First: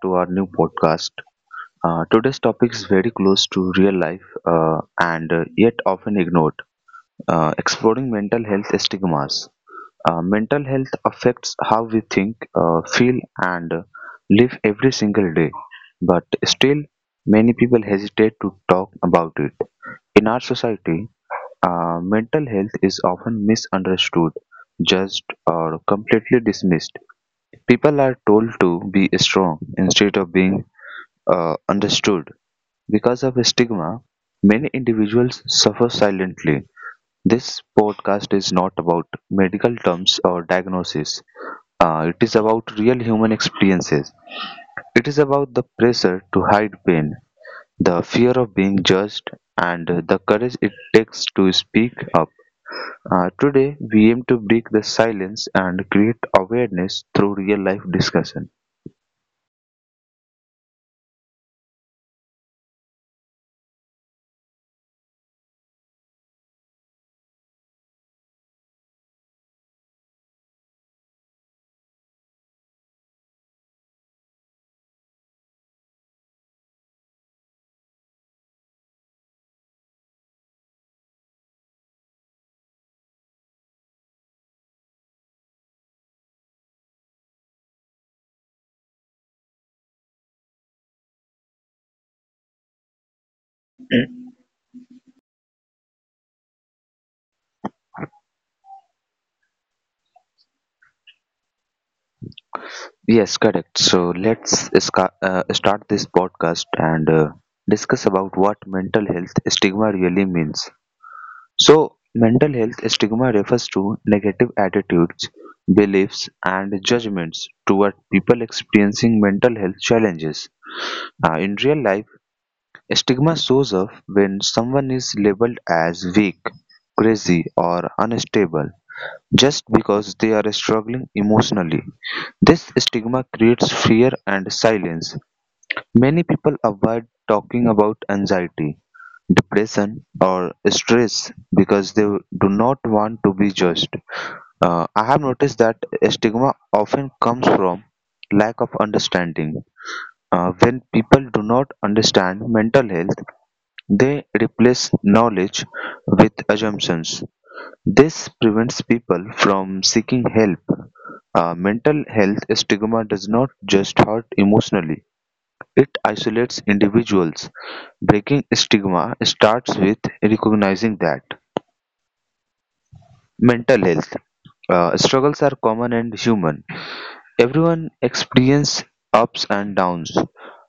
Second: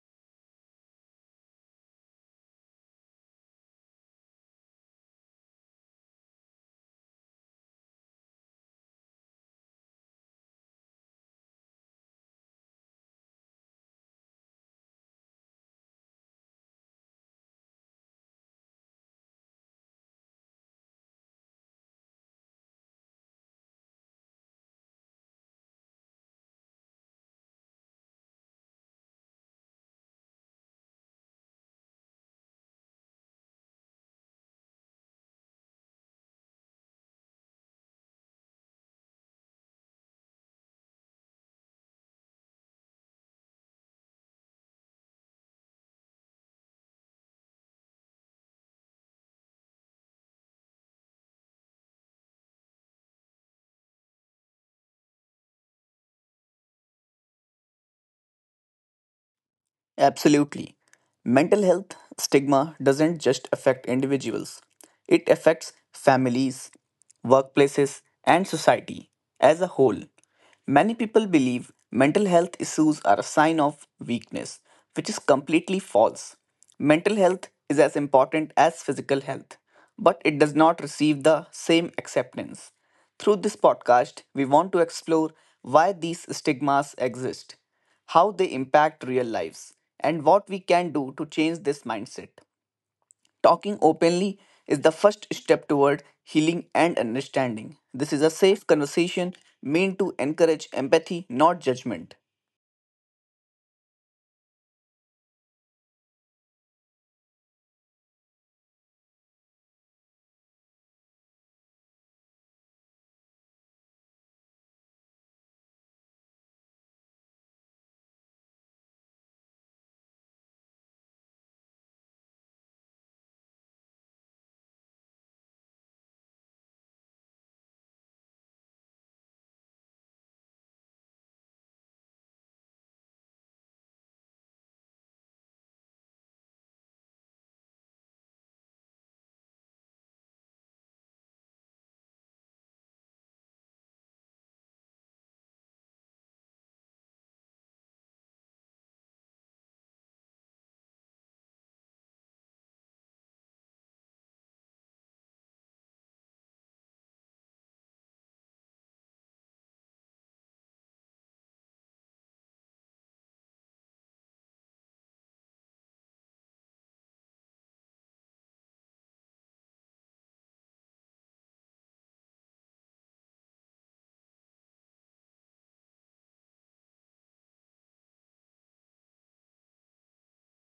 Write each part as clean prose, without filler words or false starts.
to our new podcast. Today's topic is very close to real life and yet often ignored, exploring mental health stigmas. Mental health affects how we think, feel, and live every single day, but still, many people hesitate to talk about it. In our society, mental health is often misunderstood, judged, or completely dismissed. People are told to be strong instead of being understood. Because of stigma, many individuals suffer silently. This podcast is not about medical terms or diagnosis. It is about real human experiences. It is about the pressure to hide pain, the fear of being judged, and the courage it takes to speak up. Today, we aim to break the silence and create awareness through real life discussion. Absolutely. Mental health stigma doesn't just affect individuals, it affects families, workplaces, and society as a whole. Many people believe mental health issues are a sign of weakness, which is completely false. Mental health is as important as physical health, but it does not receive the same acceptance. Through this podcast, we want to explore why these stigmas exist, how they impact real lives, and what we can do to change this mindset. Talking openly is the first step toward healing and understanding. This is a safe conversation meant to encourage empathy, not judgment. Yes, correct. So let's start this podcast and discuss about what mental health stigma really means. So, mental health stigma refers to negative attitudes, beliefs, and judgments toward people experiencing mental health challenges. In real life, stigma shows up when someone is labeled as weak, crazy, or unstable just because they are struggling emotionally. This stigma creates fear and silence. Many people avoid talking about anxiety depression or stress because they do not want to be judged. I have noticed that stigma often comes from lack of understanding. When people do not understand mental health, they replace knowledge with assumptions. This prevents people from seeking help. Mental health stigma does not just hurt emotionally, it isolates individuals; breaking stigma starts with recognizing that mental health struggles are common and human. Everyone experiences ups and downs.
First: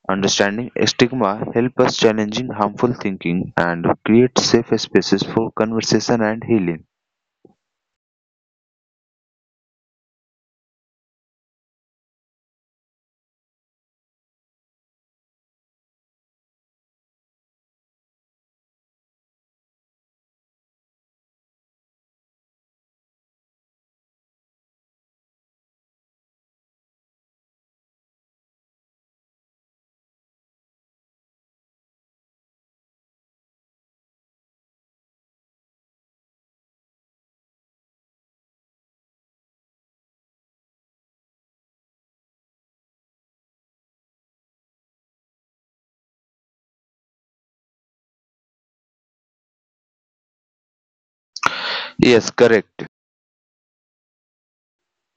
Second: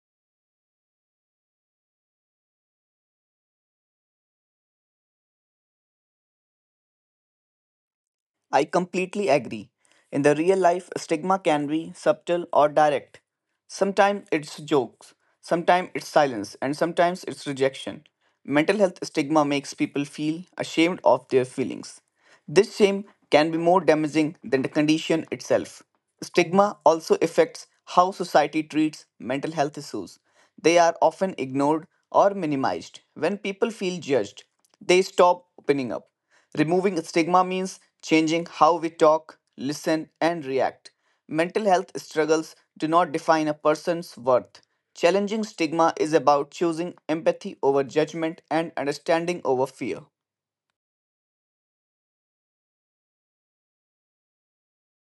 Understanding stigma helps us challenging harmful thinking and create safe spaces for conversation and healing. I completely agree. In the real life, stigma can be subtle or direct. Sometimes it's jokes, sometimes it's silence, and sometimes it's rejection. Mental health stigma makes people feel ashamed of their feelings. This shame can be more damaging than the condition itself. Stigma also affects how society treats mental health issues. They are often ignored or minimized. When people feel judged, they stop opening up. Removing stigma means changing how we talk, listen, and react. Mental health struggles do not define a person's worth. Challenging stigma is about choosing empathy over judgment and understanding over fear. Yes, correct.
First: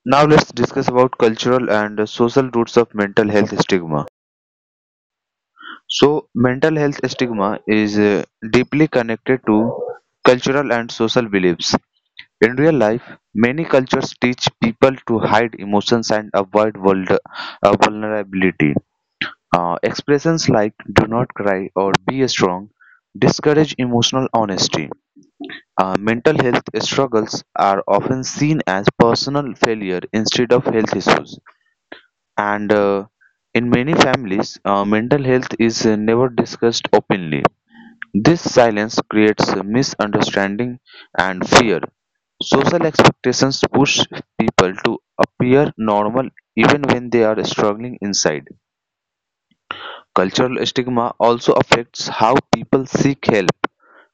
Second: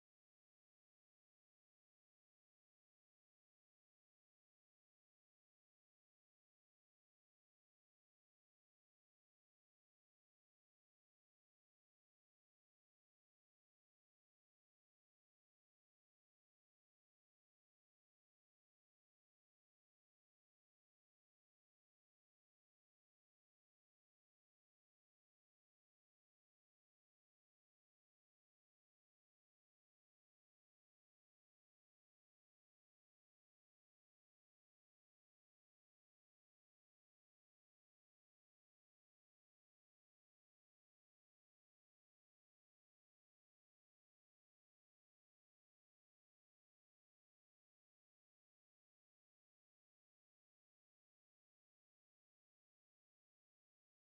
Now let's discuss about cultural and social roots of mental health stigma. So, mental health stigma is deeply connected to cultural and social beliefs. In real life, many cultures teach people to hide emotions and avoid vulnerability. Expressions like do not cry or be strong discourage emotional honesty. Mental health struggles are often seen as personal failure instead of health issues. And in many families, mental health is never discussed openly. This silence creates misunderstanding and fear. Social expectations push people to appear normal even when they are struggling inside. Cultural stigma also affects how people seek help.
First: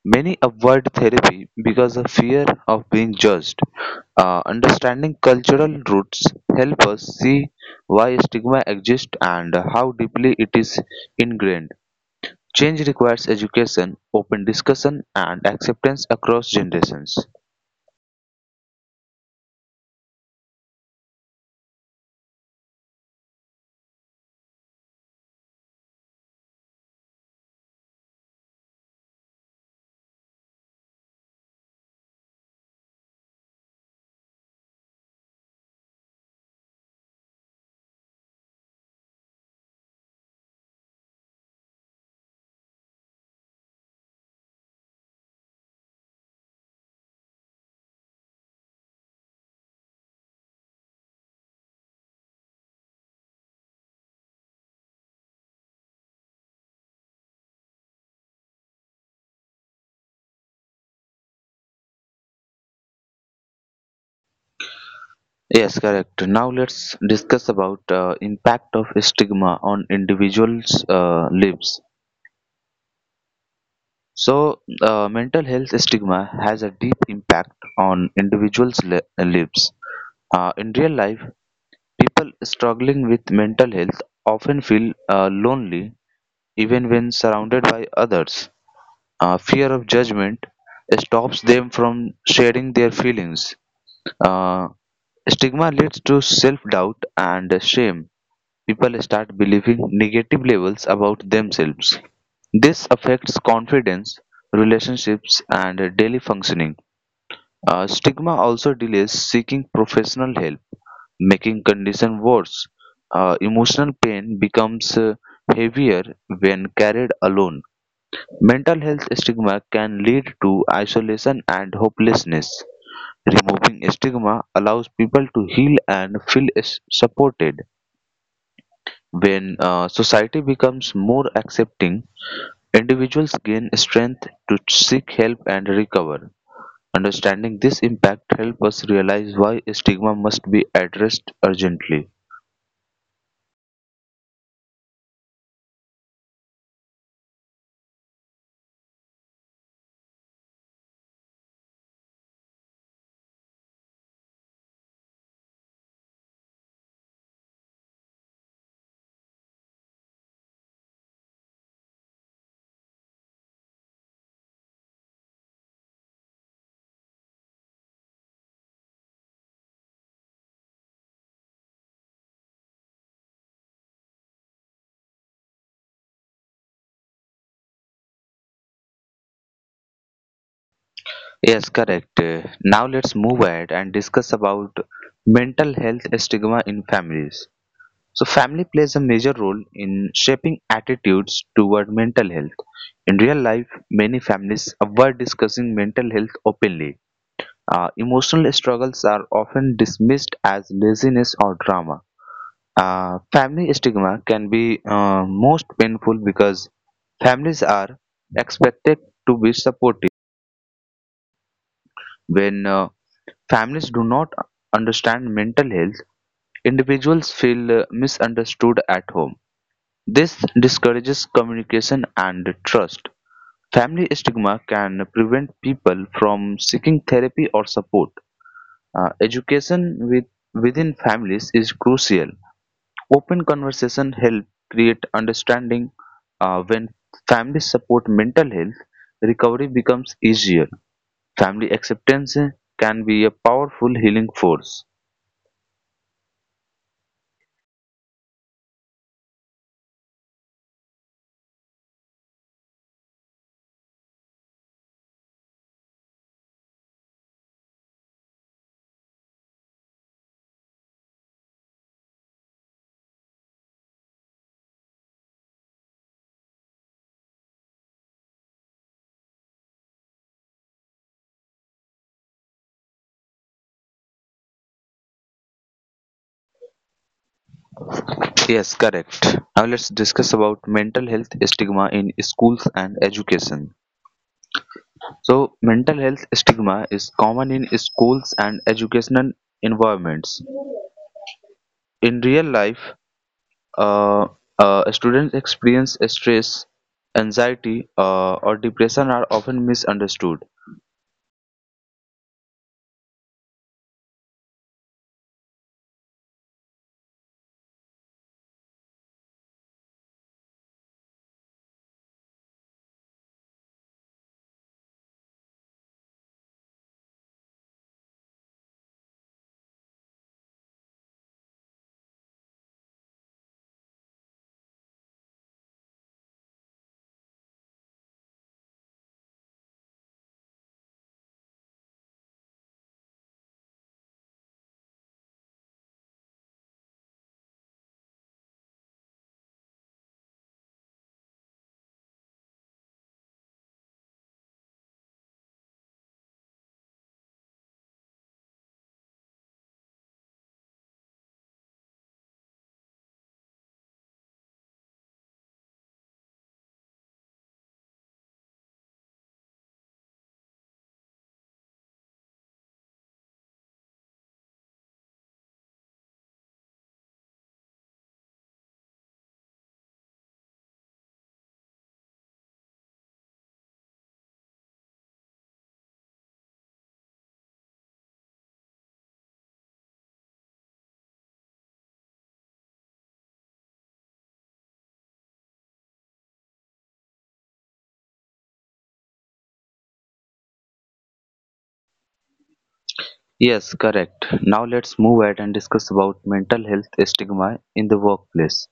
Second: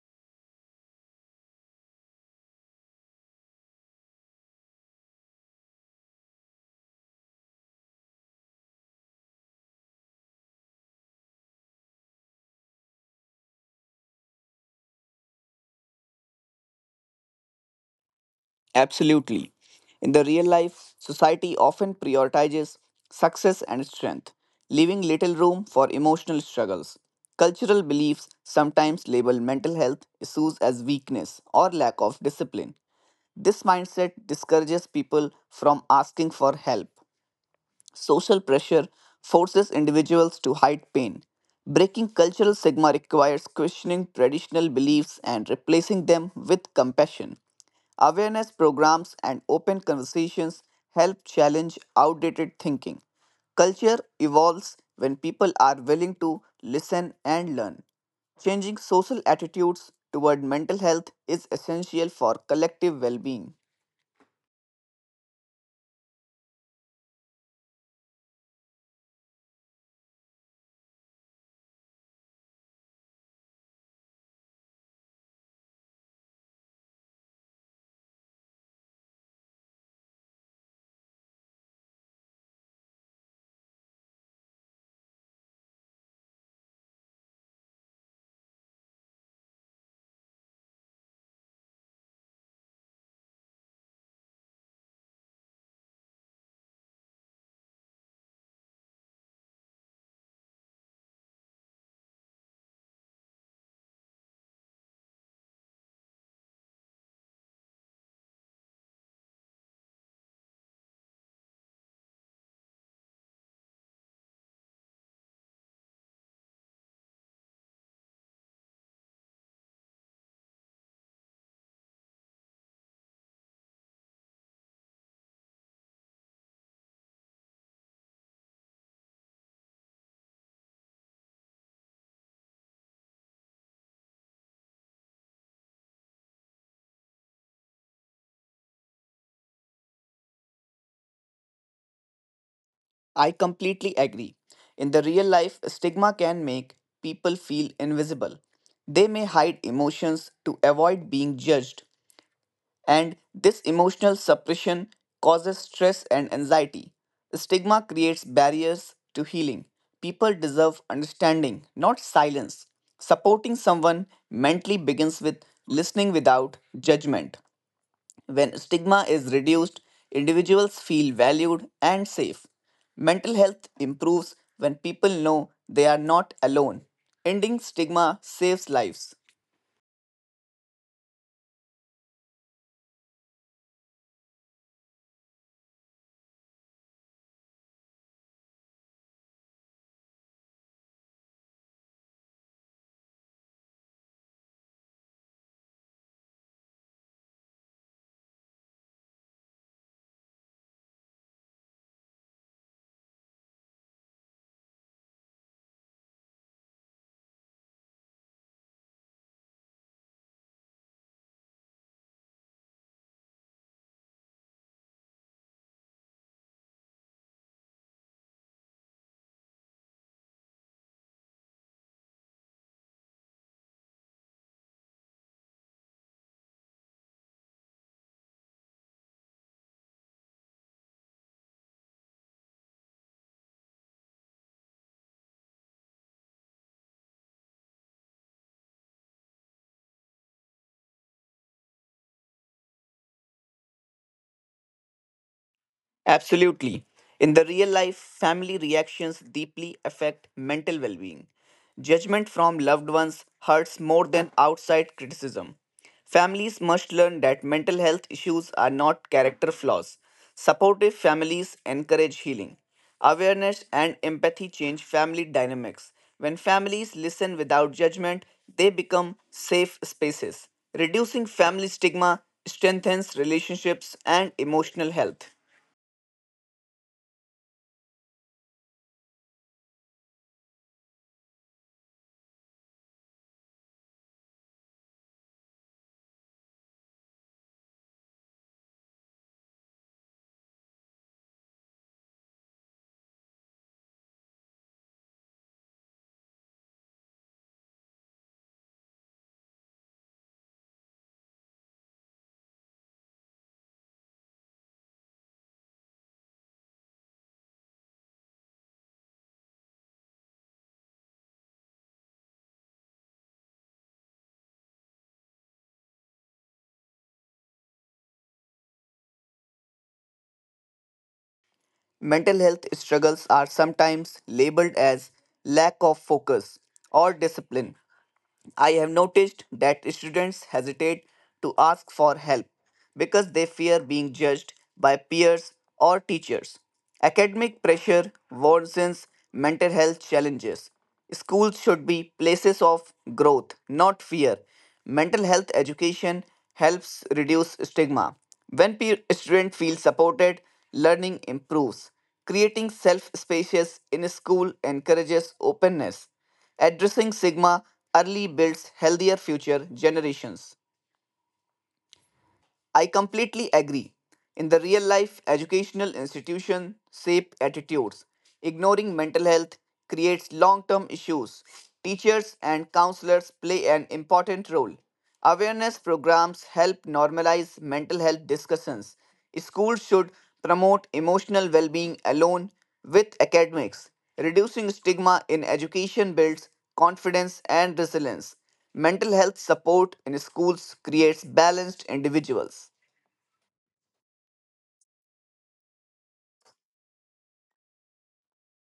Many avoid therapy because of fear of being judged. Understanding cultural roots help us see why stigma exists and how deeply it is ingrained. Change requires education, open discussion, and acceptance across generations. Absolutely. In the real life, society often prioritizes success and strength, leaving little room for emotional struggles. Cultural beliefs sometimes label mental health issues as weakness or lack of discipline. This mindset discourages people from asking for help. Social pressure forces individuals to hide pain. Breaking cultural stigma requires questioning traditional beliefs and replacing them with compassion. Awareness programs and open conversations help challenge outdated thinking. Culture evolves when people are willing to listen and learn. Changing social attitudes toward mental health is essential for collective well being. Yes, correct. Now let's discuss about impact of stigma on individuals' lives. So, mental health stigma has a deep impact on individuals' lives. In real life, people struggling with mental health often feel lonely even when surrounded by others. Fear of judgment stops them from sharing their feelings. Uh, Stigma leads to self doubt and shame. People start believing negative labels about themselves. This affects confidence, relationships, and daily functioning. Stigma also delays seeking professional help, making condition worse. Emotional pain becomes heavier when carried alone. Mental health stigma can lead to isolation and hopelessness. Removing stigma allows people to heal and feel supported. When society becomes more accepting, individuals gain strength to seek help and recover. Understanding this impact helps us realize why stigma must be addressed urgently. I completely agree. In the real life, stigma can make people feel invisible. They may hide emotions to avoid being judged, and this emotional suppression causes stress and anxiety. Stigma creates barriers to healing. People deserve understanding, not silence. Supporting someone mentally begins with listening without judgment. When stigma is reduced, individuals feel valued and safe. Mental health improves when people know they are not alone. Ending stigma saves lives. Yes, correct. Now let's move ahead and discuss about mental health stigma in families. So, family plays a major role in shaping attitudes toward mental health. In real life, many families avoid discussing mental health openly. Emotional struggles are often dismissed as laziness or drama. Family stigma can be most painful because families are expected to be supportive. When families do not understand mental health, individuals feel misunderstood at home. This discourages communication and trust. Family stigma can prevent people from seeking therapy or support. Education within families is crucial. Open conversation help create understanding. When families support mental health, recovery becomes easier. Family acceptance can be a powerful healing force. Absolutely. In the real life, family reactions deeply affect mental well being. Judgment from loved ones hurts more than outside criticism. Families must learn that mental health issues are not character flaws. Supportive families encourage healing. Awareness and empathy change family dynamics. When families listen without judgment, they become safe spaces. Reducing family stigma strengthens relationships and emotional health. Yes, correct. Now let's discuss about mental health stigma in schools and education. So, mental health stigma is common in schools and educational environments. In real life, uh, students experience stress, anxiety, or depression are often misunderstood. Mental health struggles are sometimes labeled as lack of focus or discipline. I have noticed that students hesitate to ask for help because they fear being judged by peers or teachers. Academic pressure worsens mental health challenges. Schools should be places of growth, not fear. Mental health education helps reduce stigma. When students feel supported, learning improves. Creating self spaces in school encourages openness. Addressing stigma early builds healthier future generations. I completely agree. In the real life, educational institutions shape attitudes. Ignoring mental health creates long term issues. Teachers and counselors play an important role. Awareness programs help normalize mental health discussions. Schools should promote emotional well being alone with academics. Reducing stigma in education builds confidence and resilience. Mental health support in schools creates balanced individuals. Yes, correct. Now let's move ahead and discuss about mental health stigma in the workplace.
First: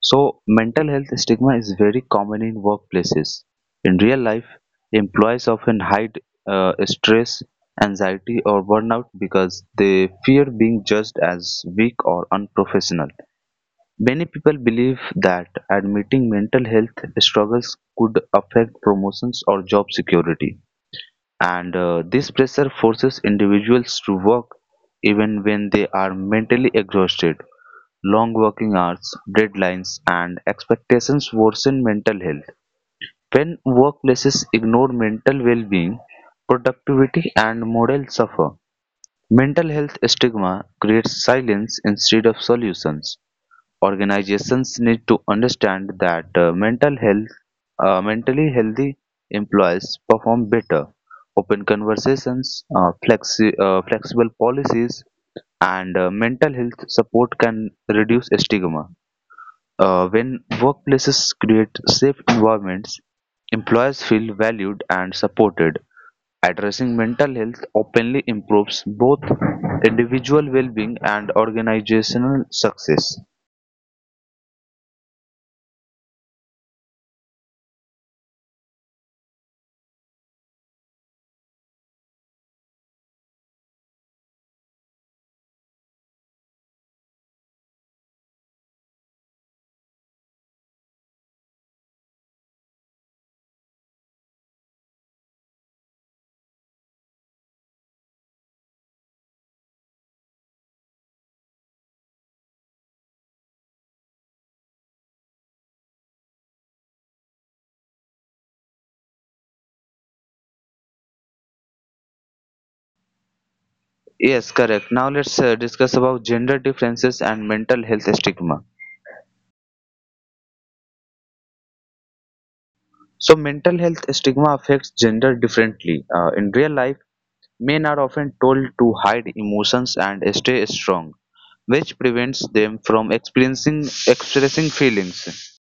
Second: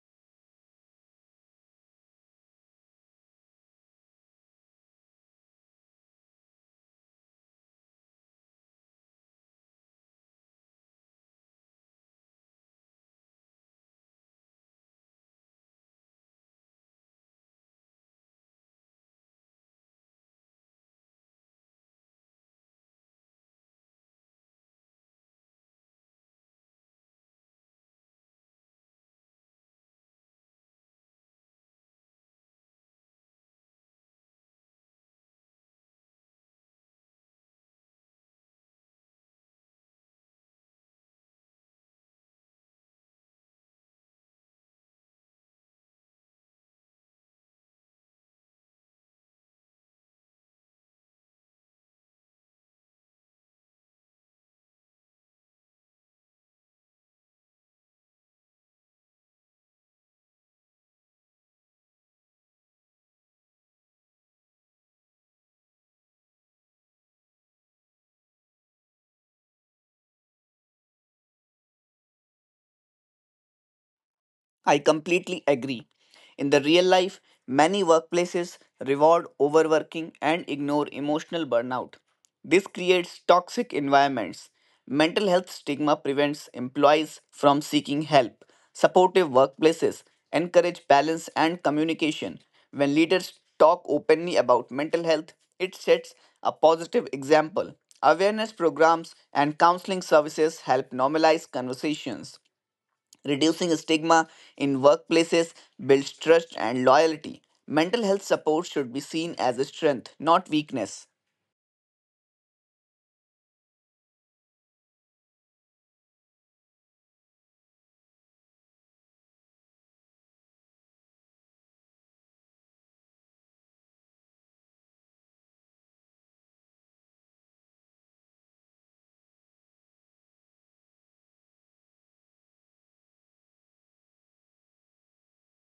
So, mental health stigma is very common in workplaces. In real life, employees often hide stress, anxiety, or burnout because they fear being judged as weak or unprofessional. Many people believe that admitting mental health struggles could affect promotions or job security and this pressure forces individuals to work even when they are mentally exhausted. Long working hours, deadlines, and expectations worsen mental health. When workplaces ignore mental well being, productivity and morale suffer. Mental health stigma creates silence instead of solutions. Organizations need to understand that mentally healthy employees perform better. Open conversations, flexible policies, and mental health support can reduce stigma. When workplaces create safe environments, employees feel valued and supported. Addressing mental health openly improves both individual well being and organizational success. I completely agree. In the real life, many workplaces reward overworking and ignore emotional burnout. This creates toxic environments. Mental health stigma prevents employees from seeking help. Supportive workplaces encourage balance and communication. When leaders talk openly about mental health, it sets a positive example. Awareness programs and counseling services help normalize conversations. Reducing stigma in workplaces builds trust and loyalty. Mental health support should be seen as a strength, not weakness. Yes, correct. Now let's discuss about gender differences and mental health stigma. So, mental health stigma affects gender differently. In real life, men are often told to hide emotions and stay strong, which prevents them from experiencing expressing feelings.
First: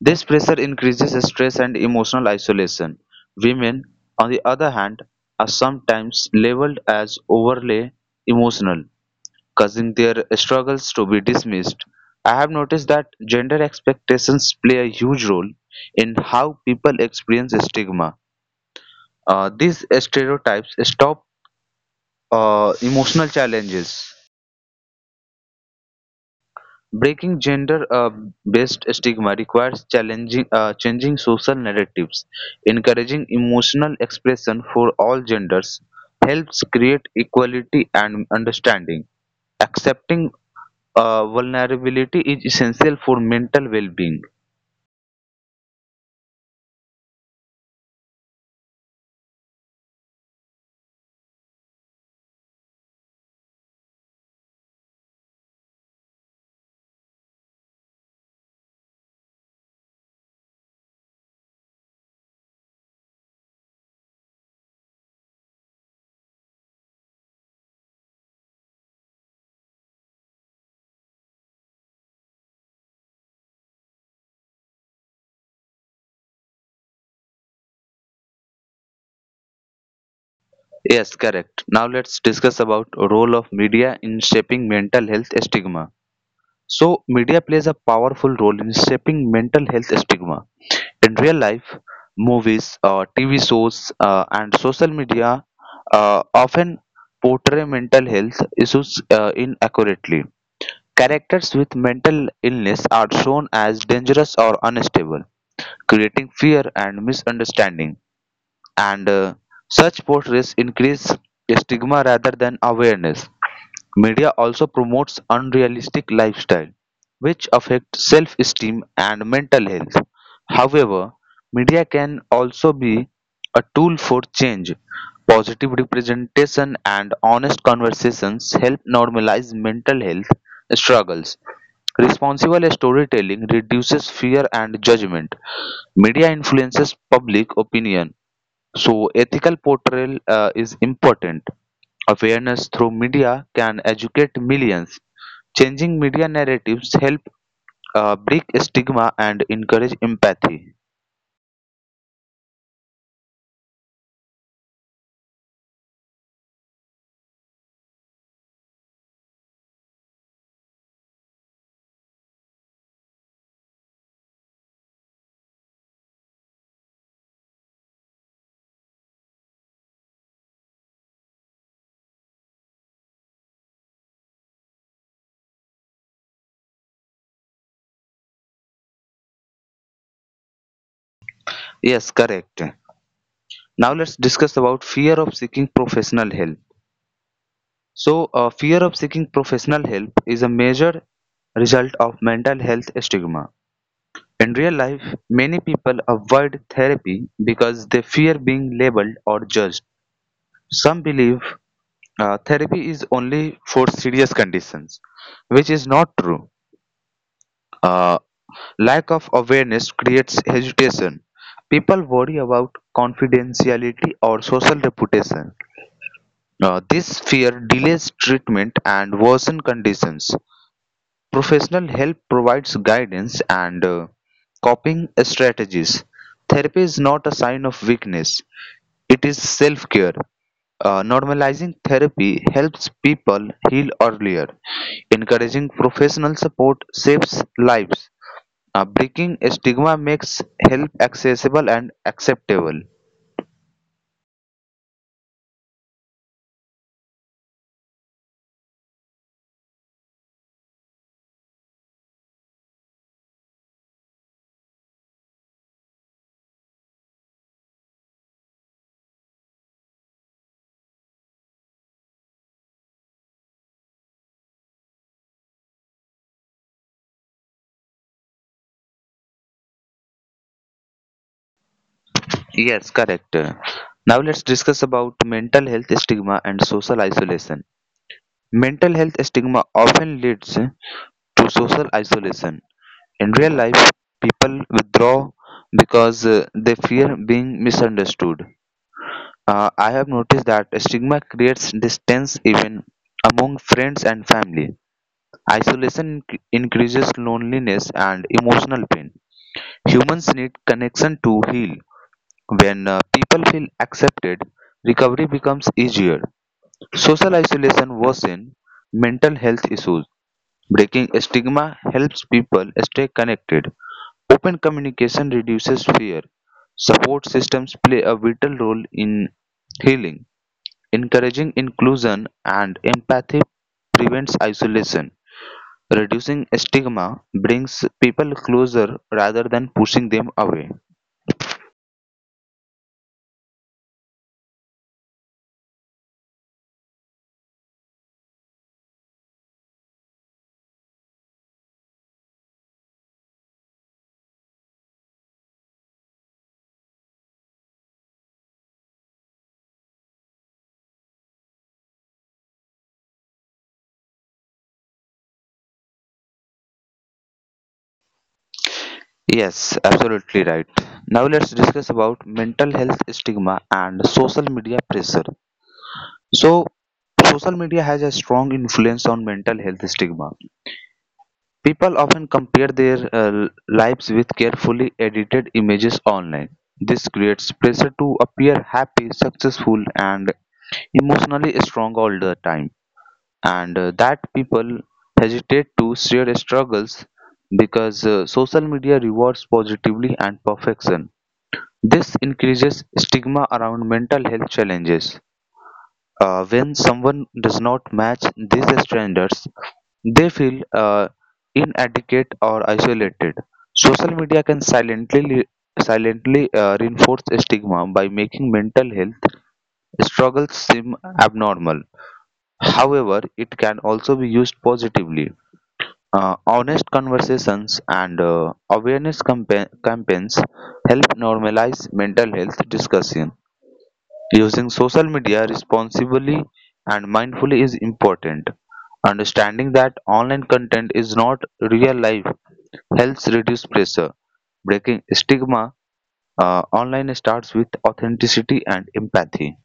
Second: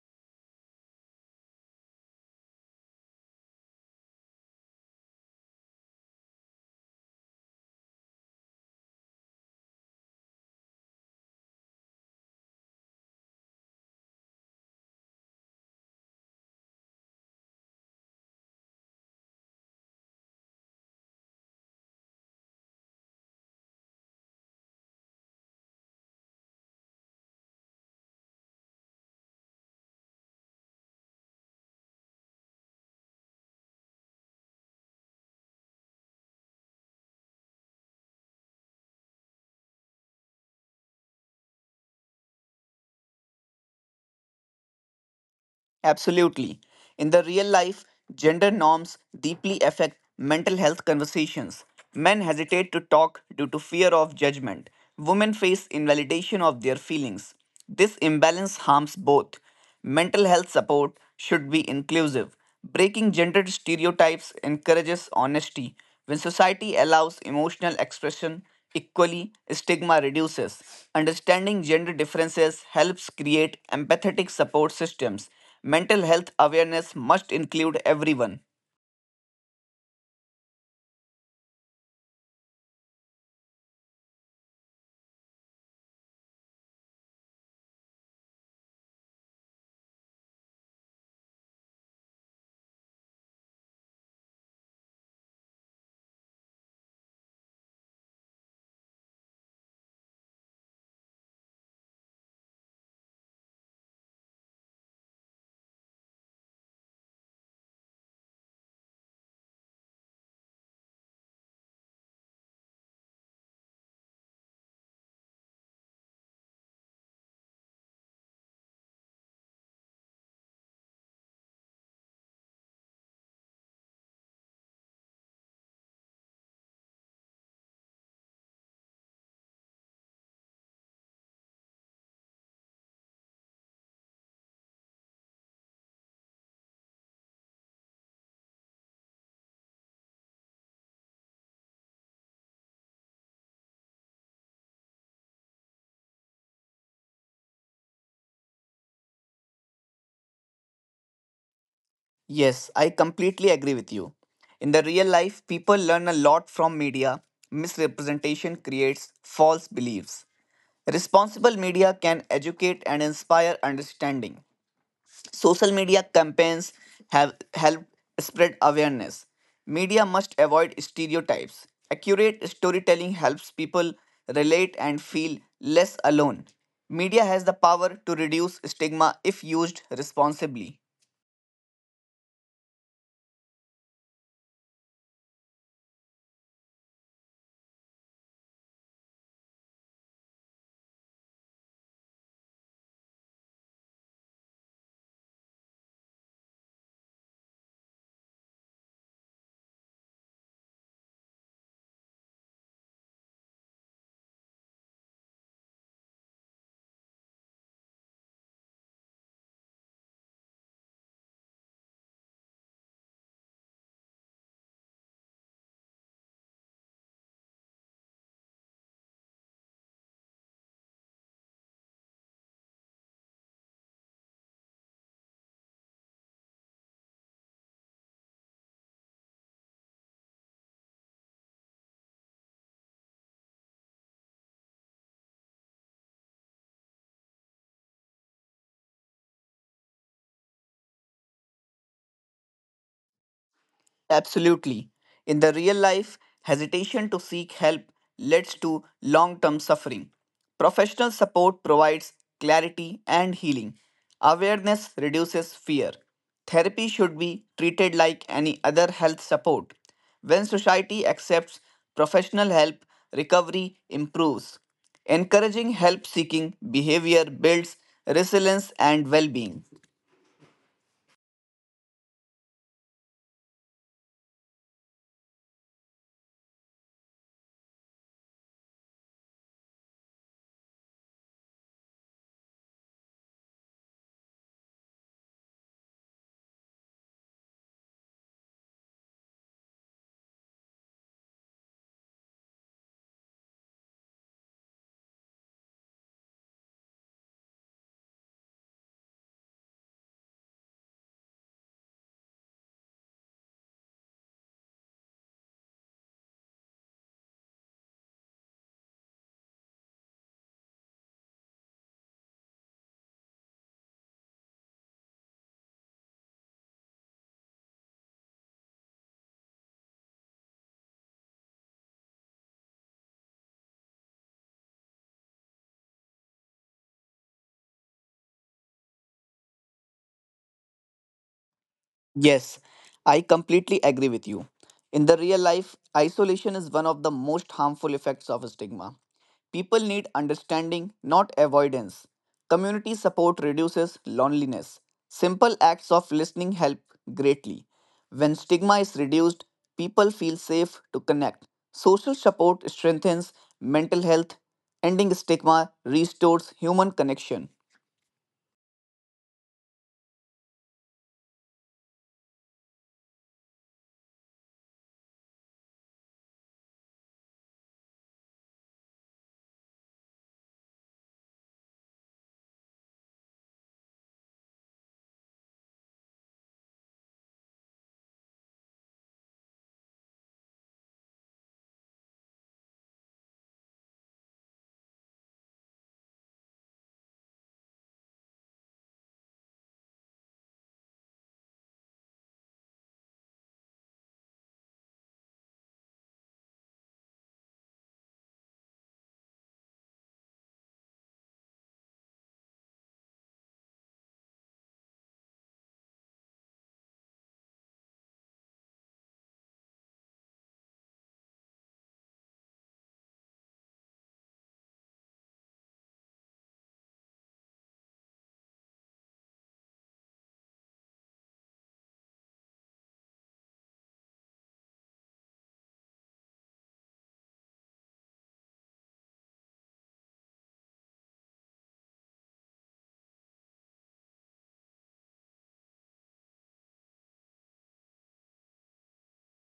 This pressure increases stress and emotional isolation. Women, on the other hand, are sometimes labeled as overly emotional, causing their struggles to be dismissed. I have noticed that gender expectations play a huge role in how people experience stigma. These stereotypes stop emotional challenges. Breaking gender based stigma requires changing social narratives, encouraging emotional expression for all genders helps create equality and understanding. Accepting vulnerability is essential for mental well being. Absolutely. In the real life, gender norms deeply affect mental health conversations. Men hesitate to talk due to fear of judgment. Women face invalidation of their feelings. This imbalance harms both. Mental health support should be inclusive. Breaking gender stereotypes encourages honesty. When society allows emotional expression equally, stigma reduces. Understanding gender differences helps create empathetic support systems. Mental health awareness must include everyone. Yes, correct. Now let's discuss about role of media in shaping mental health stigma. So media plays a powerful role in shaping mental health stigma. In real life, movies, TV shows, and social media often portray mental health issues inaccurately. Characters with mental illness are shown as dangerous or unstable, creating fear and misunderstanding and such portraits increase stigma rather than awareness. Media also promotes unrealistic lifestyle, which affect self-esteem and mental health. However, media can also be a tool for change. Positive representation and honest conversations help normalize mental health struggles. Responsible storytelling reduces fear and judgment. Media influences public opinion so, ethical portrayal is important. Awareness through media can educate millions. Changing media narratives help break stigma and encourage empathy. Yes, I completely agree with you. In the real life, people learn a lot from media. Misrepresentation creates false beliefs. Responsible media can educate and inspire understanding. Social media campaigns have helped spread awareness. Media must avoid stereotypes. Accurate storytelling helps people relate and feel less alone. Media has the power to reduce stigma if used responsibly. Yes, correct. Now let's discuss about fear of seeking professional help. So, fear of seeking professional help is a major result of mental health stigma. In real life, many people avoid therapy because they fear being labeled or judged. Some believe therapy is only for serious conditions, which is not true. Uh, Lack of awareness creates hesitation. People worry about confidentiality or social reputation. This fear delays treatment and worsen conditions. Professional help provides guidance and coping strategies. Therapy is not a sign of weakness, it is self care. Normalizing therapy helps people heal earlier. Encouraging professional support saves lives. Breaking stigma makes help accessible and acceptable. Absolutely. In the real life, hesitation to seek help leads to long term suffering. Professional support provides clarity and healing. Awareness reduces fear. Therapy should be treated like any other health support. When society accepts professional help, recovery improves. Encouraging help seeking behavior builds resilience and well being. Yes, correct. Now let's discuss about mental health stigma and social isolation. Mental health stigma often leads to social isolation. In real life, people withdraw because they fear being misunderstood. I have noticed that stigma creates distance even among friends and family. Isolation increases loneliness and emotional pain. Humans need connection to heal. When people feel accepted, recovery becomes easier. Social isolation worsens mental health issues. Breaking stigma helps people stay connected. Open communication reduces fear. Support systems play a vital role in healing. Encouraging inclusion and empathy prevents isolation. Reducing stigma brings people closer rather than pushing them away. Yes, I completely agree with you. In the real life, isolation is one of the most harmful effects of stigma. People need understanding, not avoidance. Community support reduces loneliness. Simple acts of listening help greatly. When stigma is reduced, people feel safe to connect. Social support strengthens mental health. Ending stigma restores human connection. Yes, absolutely right. Now let's discuss about mental health stigma and social media pressure. So, social media has a strong influence on mental health stigma. People often compare their lives with carefully edited images online. This creates pressure to appear happy, successful, and emotionally strong all the time, and that people hesitate to share struggles because social media rewards positively and perfection. This increases stigma around mental health challenges. When someone does not match these standards, they feel inadequate or isolated. Social media can silently reinforce stigma by making mental health struggles seem abnormal. However, it can also be used positively. Honest conversations and awareness campaigns help normalize mental health discussion. Using social media responsibly and mindfully is important. Understanding that online content is not real life helps reduce pressure. Breaking stigma online starts with authenticity and empathy.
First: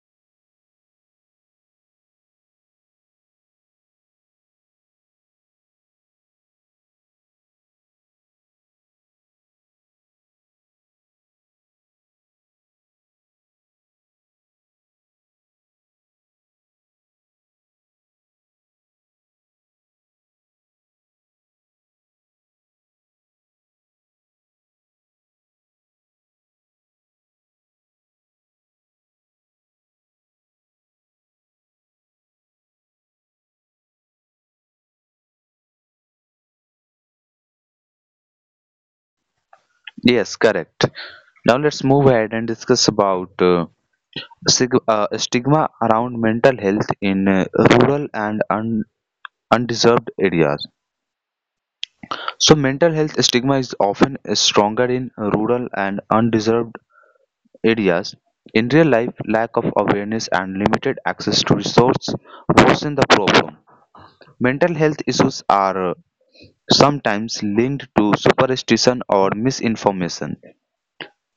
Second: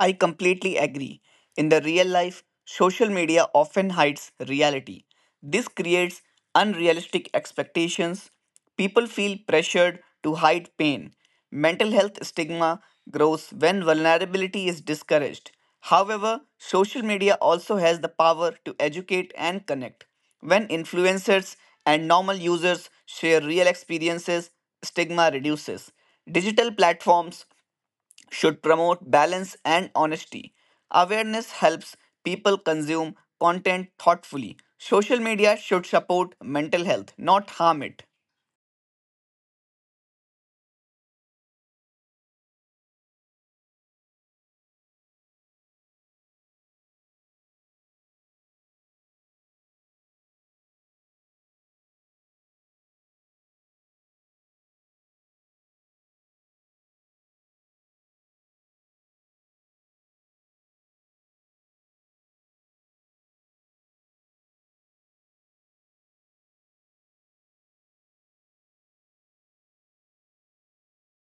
I completely agree. In the real life, social media often hides reality. This creates unrealistic expectations. People feel pressured to hide pain. Mental health stigma grows when vulnerability is discouraged. However, social media also has the power to educate and connect. When influencers and normal users share real experiences, stigma reduces. Digital platforms should promote balance and honesty. Awareness helps people consume content thoughtfully. Social media should support mental health, not harm it. Yes, correct. Now let's move ahead and discuss about stigma around mental health in rural and undeserved areas. So, mental health stigma is often stronger in rural and undeserved areas. In real life, lack of awareness and limited access to resources worsen the problem. Mental health issues are sometimes linked to superstition or misinformation.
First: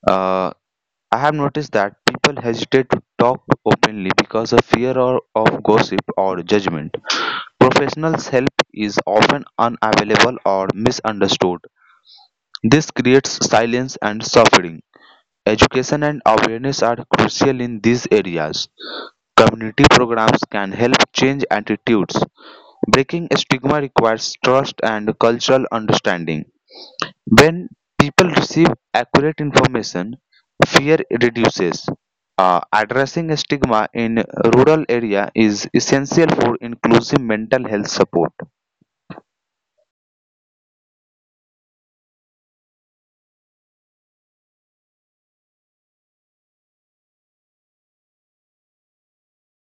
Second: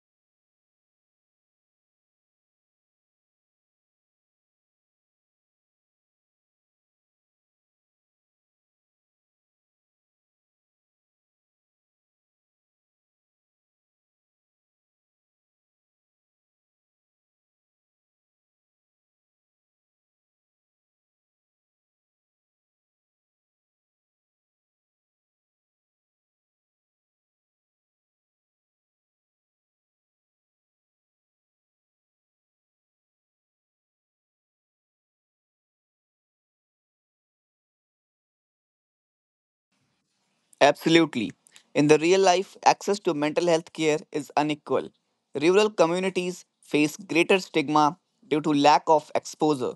Uh, I have noticed that people hesitate to talk openly because of fear or of gossip or judgment. Professionals' help is often unavailable or misunderstood. This creates silence and suffering. Education and awareness are crucial in these areas. Community programs can help change attitudes; breaking stigma requires trust and cultural understanding. When people receive accurate information, fear reduces. Addressing stigma in rural area is essential for inclusive mental health support. Absolutely. In the real life, access to mental health care is unequal. Rural communities face greater stigma due to lack of exposure.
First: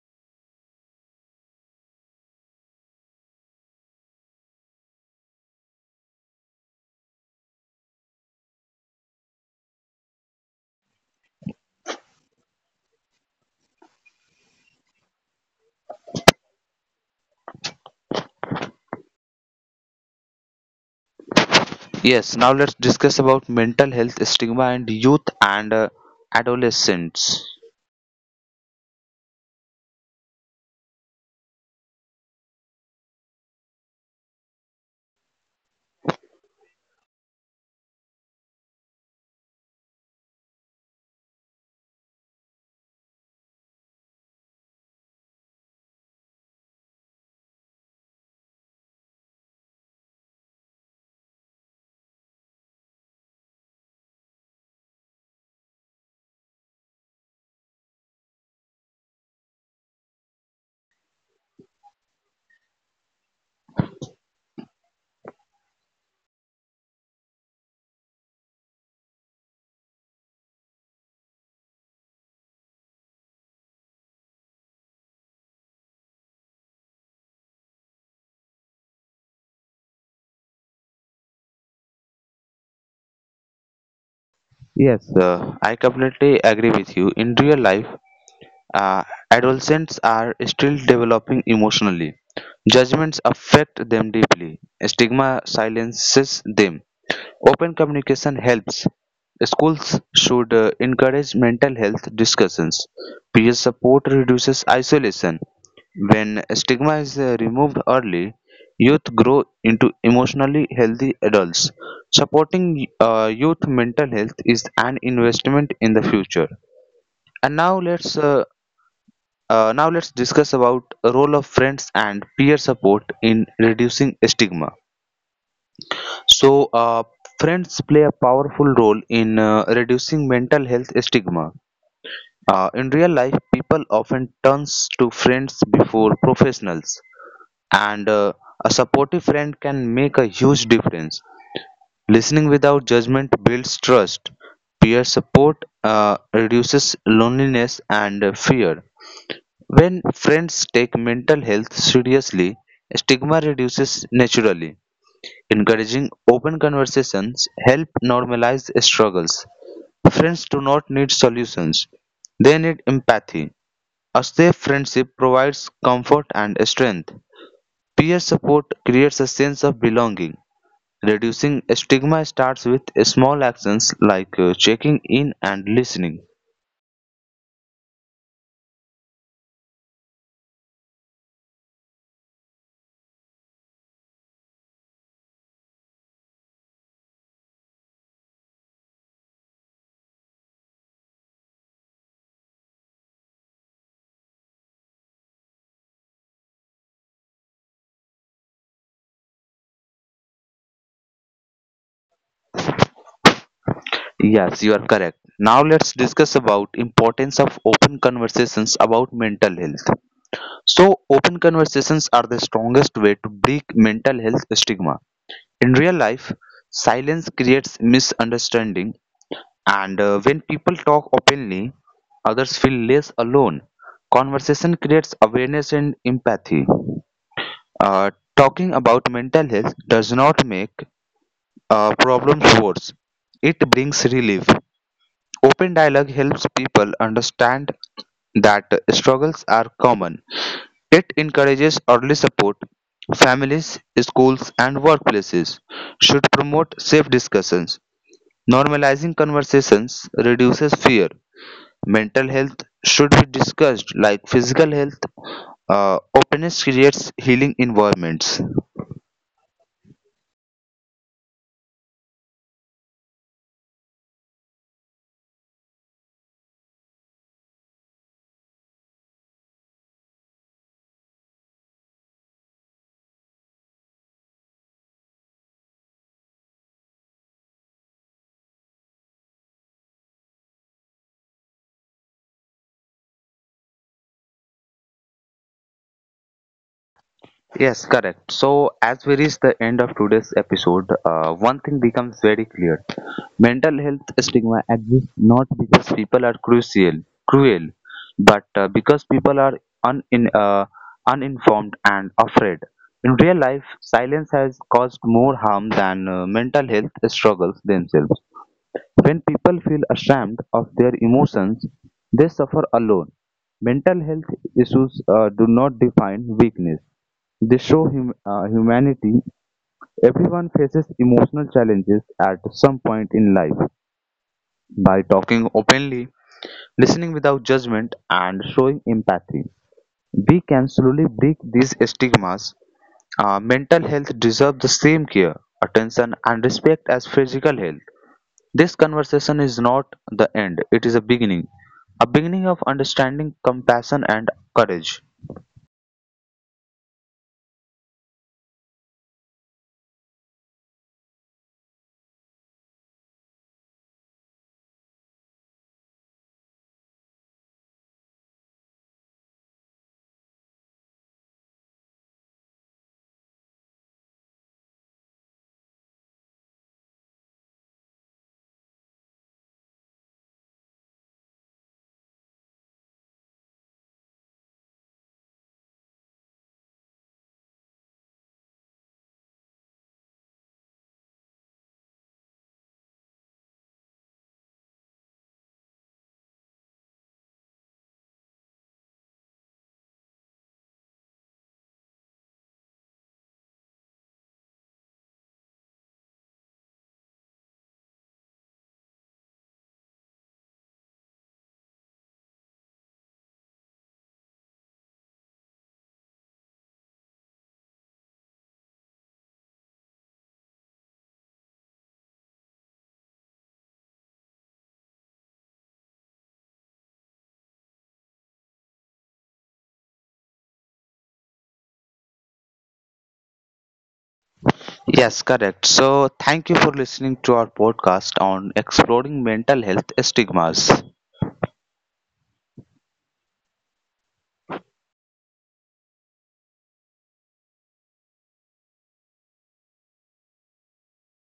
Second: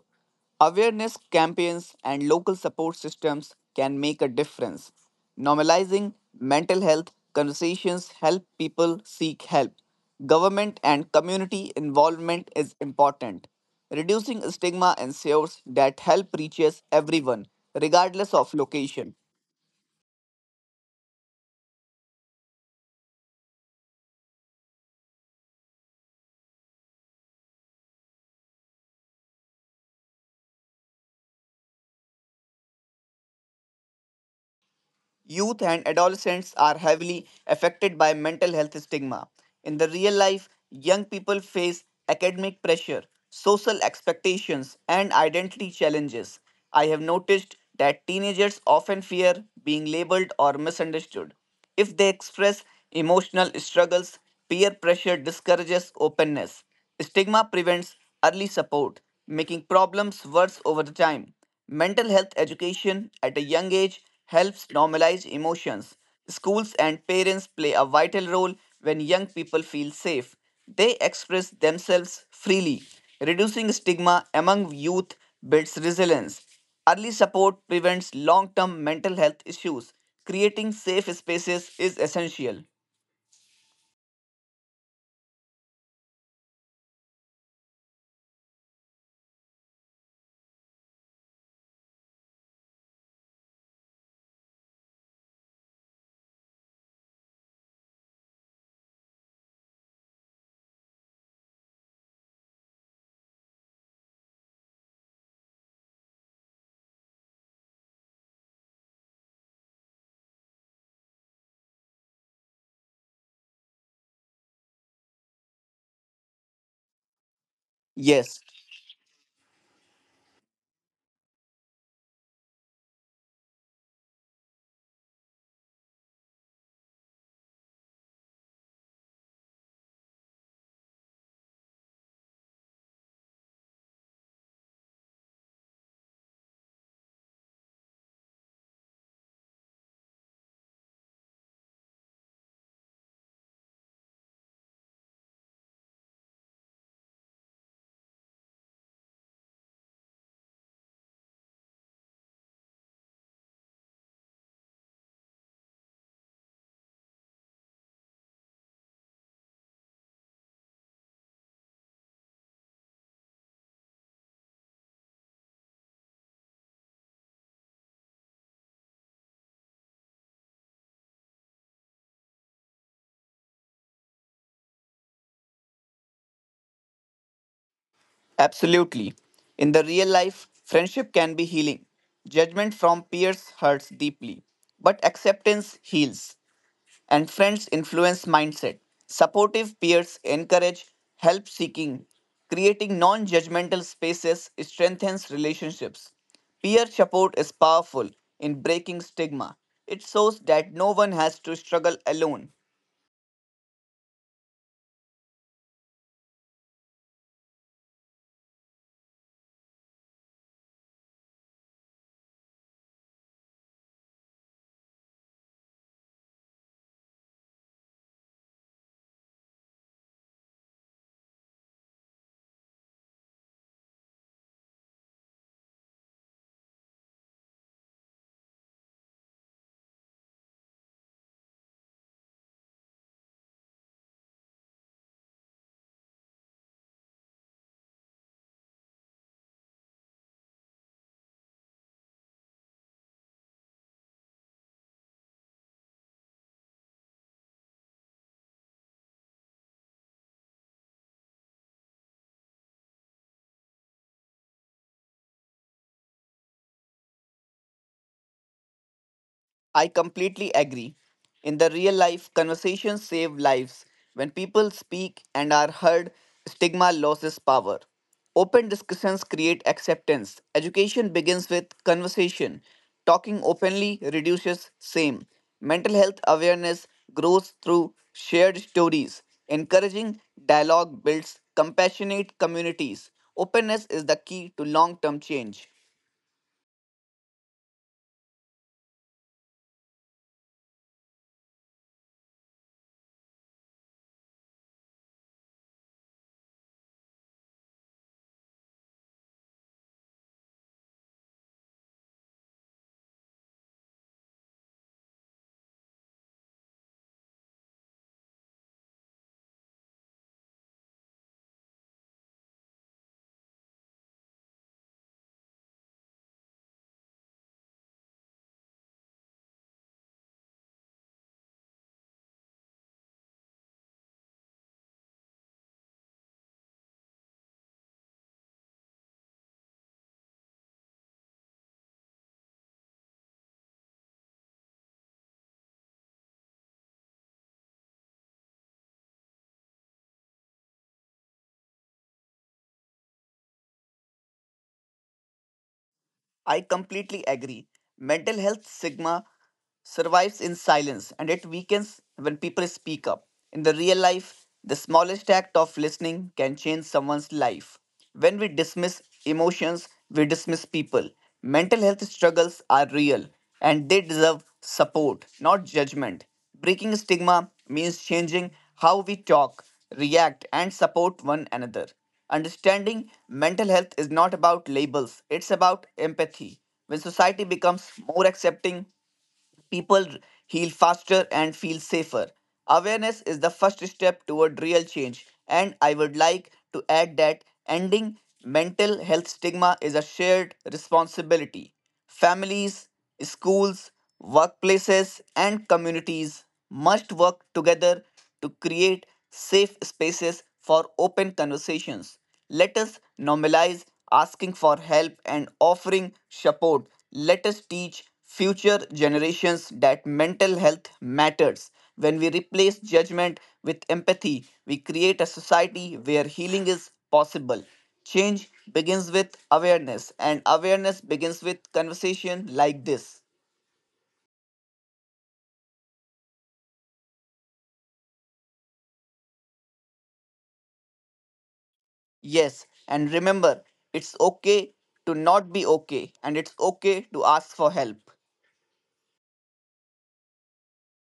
Awareness campaigns and local support systems can make a difference. Normalizing mental health conversations help people seek help. Government and community involvement is important. Reducing stigma ensures that help reaches everyone, regardless of location. Yes, now let's discuss about mental health stigma and youth and adolescents. Youth and adolescents are heavily affected by mental health stigma. In the real life, young people face academic pressure, social expectations, and identity challenges. I have noticed that teenagers often fear being labeled or misunderstood. If they express emotional struggles, peer pressure discourages openness. Stigma prevents early support, making problems worse over the time. Mental health education at a young age helps normalize emotions. Schools and parents play a vital role when young people feel safe. They express themselves freely. Reducing stigma among youth builds resilience. Early support prevents long term mental health issues. Creating safe spaces is essential. Yes, I completely agree with you. In real life, Uh, adolescents are still developing emotionally. Judgments affect them deeply. Stigma silences them. Open communication helps. Schools should encourage mental health discussions. Peer support reduces isolation. When stigma is removed early, youth grow into emotionally healthy adults. Supporting youth mental health is an investment in the future. And Yes, now let's discuss about role of friends and peer support in reducing stigma. So, uh, friends play a powerful role in reducing mental health stigma. In real life, people often turns to friends before professionals, and a supportive friend can make a huge difference. Listening without judgment builds trust. Peer support reduces loneliness and fear. When friends take mental health seriously, stigma reduces naturally. Encouraging open conversations help normalize struggles. Friends do not need solutions. They need empathy. A safe friendship provides comfort and strength. Peer support creates a sense of belonging. Reducing stigma starts with small actions like checking in and listening. absolutely. In the real life, friendship can be healing. Judgment from peers hurts deeply, but acceptance heals. And friends influence mindset. Supportive peers encourage help seeking. Creating non judgmental spaces strengthens relationships. Peer support is powerful in breaking stigma. It shows that no one has to struggle alone. Yes, you are correct. Now let's discuss about importance of open conversations about mental health. So open conversations are the strongest way to break mental health stigma. In real life, silence creates misunderstanding, and when people talk openly, others feel less alone. Conversation creates awareness and empathy. Talking about mental health does not make problems worse. It brings relief. Open dialogue helps people understand that struggles are common. It encourages early support. Families, schools, and workplaces should promote safe discussions. Normalizing conversations reduces fear. Mental health should be discussed like physical health. Openness creates healing environments. I completely agree. In the real life, conversations save lives. When people speak and are heard, stigma loses power. Open discussions create acceptance. Education begins with conversation. Talking openly reduces shame. Mental health awareness grows through shared stories. Encouraging dialogue builds compassionate communities. Openness is the key to long term change. Yes, correct. So, as we reach the end of today's episode, one thing becomes very clear. Mental health stigma exists not because people are cruel, but because people are uh, uninformed and afraid. In real life, silence has caused more harm than mental health struggles themselves. When people feel ashamed of their emotions, they suffer alone. Mental health issues do not define weakness. They show humanity. Everyone faces emotional challenges at some point in life. By talking openly, listening without judgment, and showing empathy, we can slowly break these stigmas. Mental health deserves the same care, attention, and respect as physical health. This conversation is not the end, it is a beginning. A beginning of understanding, compassion, and courage. I completely agree. Mental health stigma survives in silence, and it weakens when people speak up. In the real life, the smallest act of listening can change someone's life. When we dismiss emotions, we dismiss people. Mental health struggles are real, and they deserve support, not judgment. Breaking stigma means changing how we talk, react, and support one another. Understanding mental health is not about labels, it's about empathy. When society becomes more accepting, people heal faster and feel safer. Awareness is the first step toward real change, and I would like to add that ending mental health stigma is a shared responsibility. Families, schools, workplaces, and communities must work together to create safe spaces for open conversations. Let us normalize asking for help and offering support. Let us teach future generations that mental health matters. When we replace judgment with empathy, we create a society where healing is possible. Change begins with awareness, and awareness begins with conversation like this. Yes, correct. So, thank you for listening to our podcast on exploring mental health stigmas. Yes, and remember, it's okay to not be okay, and it's okay to ask for help.